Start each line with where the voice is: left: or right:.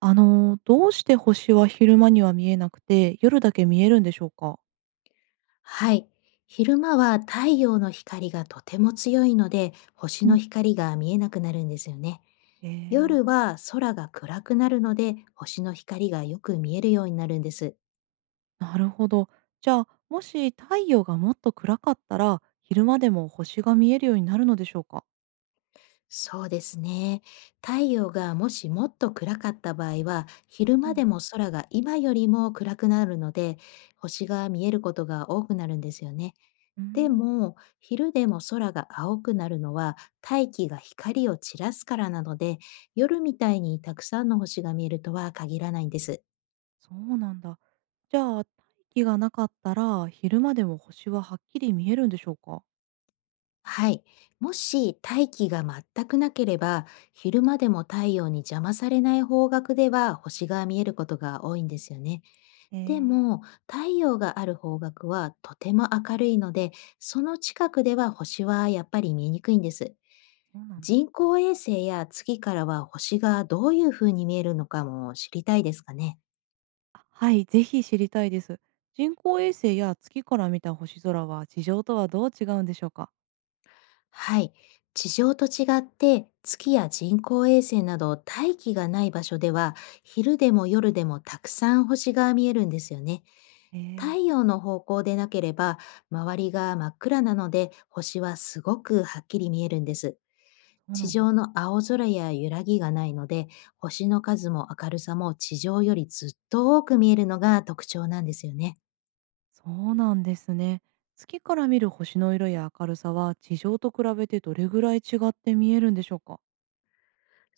right: どうして星は昼間には見えなくて、夜だけ見えるんでしょうか？
left: はい。昼間は太陽の光がとても強いので、星
right: うん。
left: の光が見えなくなるんですよね。
right: えー、
left: 夜は空が暗くなるので、星の光がよく見えるようになるんです。
right: なるほど。じゃあ、もし太陽がもっと暗かったら、昼間でも星が見えるようになるのでしょうか？
left: そうですね。太陽がもしもっと暗かった場合は、昼
right: う
left: 間
right: ん。
left: でも空が今よりも暗くなるので、星が見えることが多くなるんですよね。
right: うー
left: で
right: ん、
left: も、昼でも空が青くなるのは大気が光を散らすからなので、夜みたいにたくさんの星が見えるとは限らないんです。
right: そうなんだ。じゃあ、大気がなかったら、昼間でも星ははっきり見えるんでしょうか？
left: はい。もし大気が全くなければ、昼間でも太陽に邪魔されない方角では星が見えることが多いんですよね。
right: え
left: で
right: え、
left: も、太陽がある方角はとても明るいので、その近くでは星はやっぱり見えにくいんです。
right: そうなんだ。
left: 人工衛星や月からは星がどういう風に見えるのかも知りたいですかね。
right: あ、はい、ぜひ知りたいです。人工衛星や月から見た星空は、地上とはどう違うんでしょうか？
left: はい。地上と違って月や人工衛星など大気がない場所では、昼でも夜でもたくさん星が見えるんですよね。
right: え
left: 太
right: え、
left: 陽の方向でなければ、周りが真っ暗なので星はすごくはっきり見えるんです。
right: そう
left: 地
right: なんだ。
left: 上の青空や揺らぎがないので、星の数も明るさも地上よりずっと多く見えるのが特徴なんですよね。
right: そうなんですね。月から見る星の色や明るさは地上と比べてどれぐらい違って見えるんでしょうか？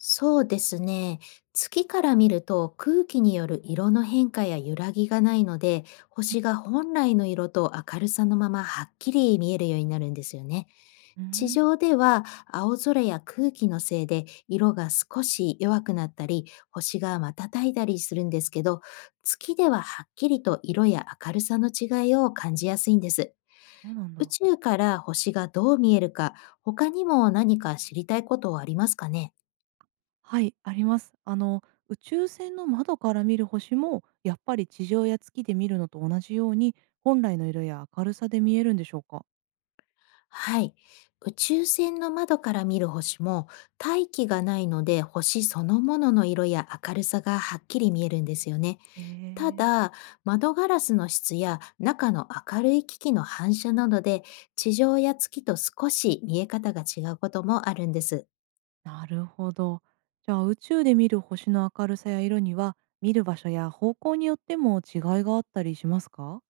left: そうですね。月から見ると、空気による色の変化や揺らぎがないので、星が本来の色と明るさのままはっきり見えるようになるんですよね。
right: うー
left: 地
right: ん、
left: 上では青空や空気のせいで色が少し弱くなったり、星が瞬いたりするんですけど、月でははっきりと色や明るさの違いを感じやすいんです。
right: そうなん
left: 宇
right: だ。
left: 宙から星がどう見えるか、他にも何か知りたいことはありますかね。
right: はい、あります。宇宙船の窓から見る星もやっぱり地上や月で見るのと同じように本来の色や明るさで見えるんでしょうか？
left: はい。宇宙船の窓から見る星も、大気がないので星そのものの色や明るさがはっきり見えるんですよね。
right: え
left: た
right: ー、
left: だ、窓ガラスの質や中の明るい機器の反射などで、地上や月と少し見え方が違うこともあるんです。
right: なるほど。じゃあ宇宙で見る星の明るさや色には、見る場所や方向によっても違いがあったりしますか？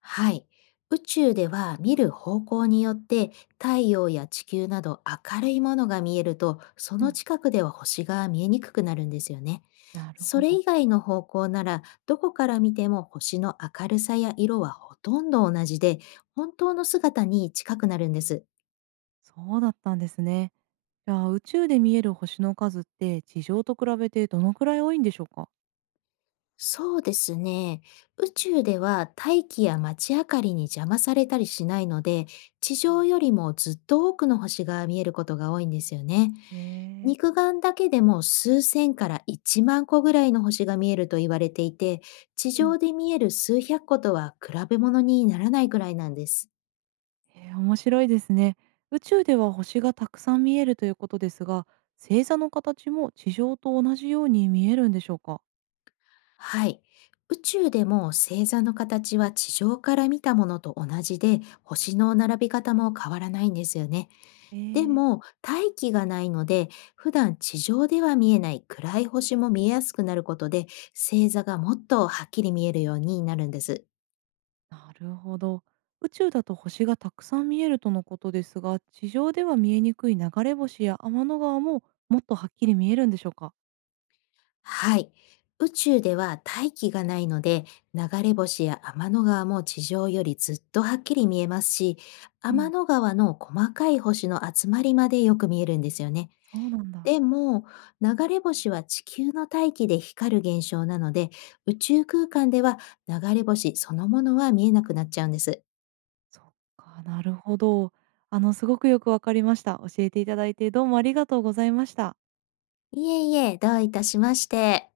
left: はい。宇宙では見る方向によって、太陽や地球など明るいものが見えると、そ
right: う
left: の
right: ん、
left: 近くでは星が見えにくくなるんですよね。
right: なる
left: そ
right: ほ
left: れ
right: ど。
left: 以外の方向なら、どこから見ても星の明るさや色はほとんど同じで、本当の姿に近くなるんです。
right: そうだったんですね。じゃあ宇宙で見える星の数って地上と比べてどのくらい多いんでしょうか？
left: そうですね。宇宙では大気や街明かりに邪魔されたりしないので、地
right: うん。
left: 上よりもずっと多くの星が見えることが多いんですよね。
right: へえ。
left: 肉眼だけでも数千から1万個ぐらいの星が見えると言われていて、地
right: うん。
left: 上で見える数百個とは比べ物にならないくらいなんです。
right: えー、面白いですね。宇宙では星がたくさん見えるということですが、星座の形も地上と同じように見えるんでしょうか？
left: はい。宇宙でも星座の形は地上から見たものと同じで、星の並び方も変わらないんですよね。
right: え
left: で
right: ー、
left: も、大気がないので、普段地上では見えない暗い星も見えやすくなることで、星座がもっとはっきり見えるようになるんです。
right: なるほど。宇宙だと星がたくさん見えるとのことですが、地上では見えにくい流れ星や天の川ももっとはっきり見えるんでしょうか？
left: はい。宇宙では大気がないので、流れ星や天の川も地上よりずっとはっきり見えますし、
right: う
left: 天
right: ん。
left: の川の細かい星の集まりまでよく見えるんですよね。
right: そうなんだ。
left: でも、流れ星は地球の大気で光る現象なので、宇宙空間では流れ星そのものは見えなくなっちゃうんです。
right: そっか、なるほど。すごくよくわかりました。教えていただいて、どうもありがとうございました。
left: いえいえ、どういたしまして。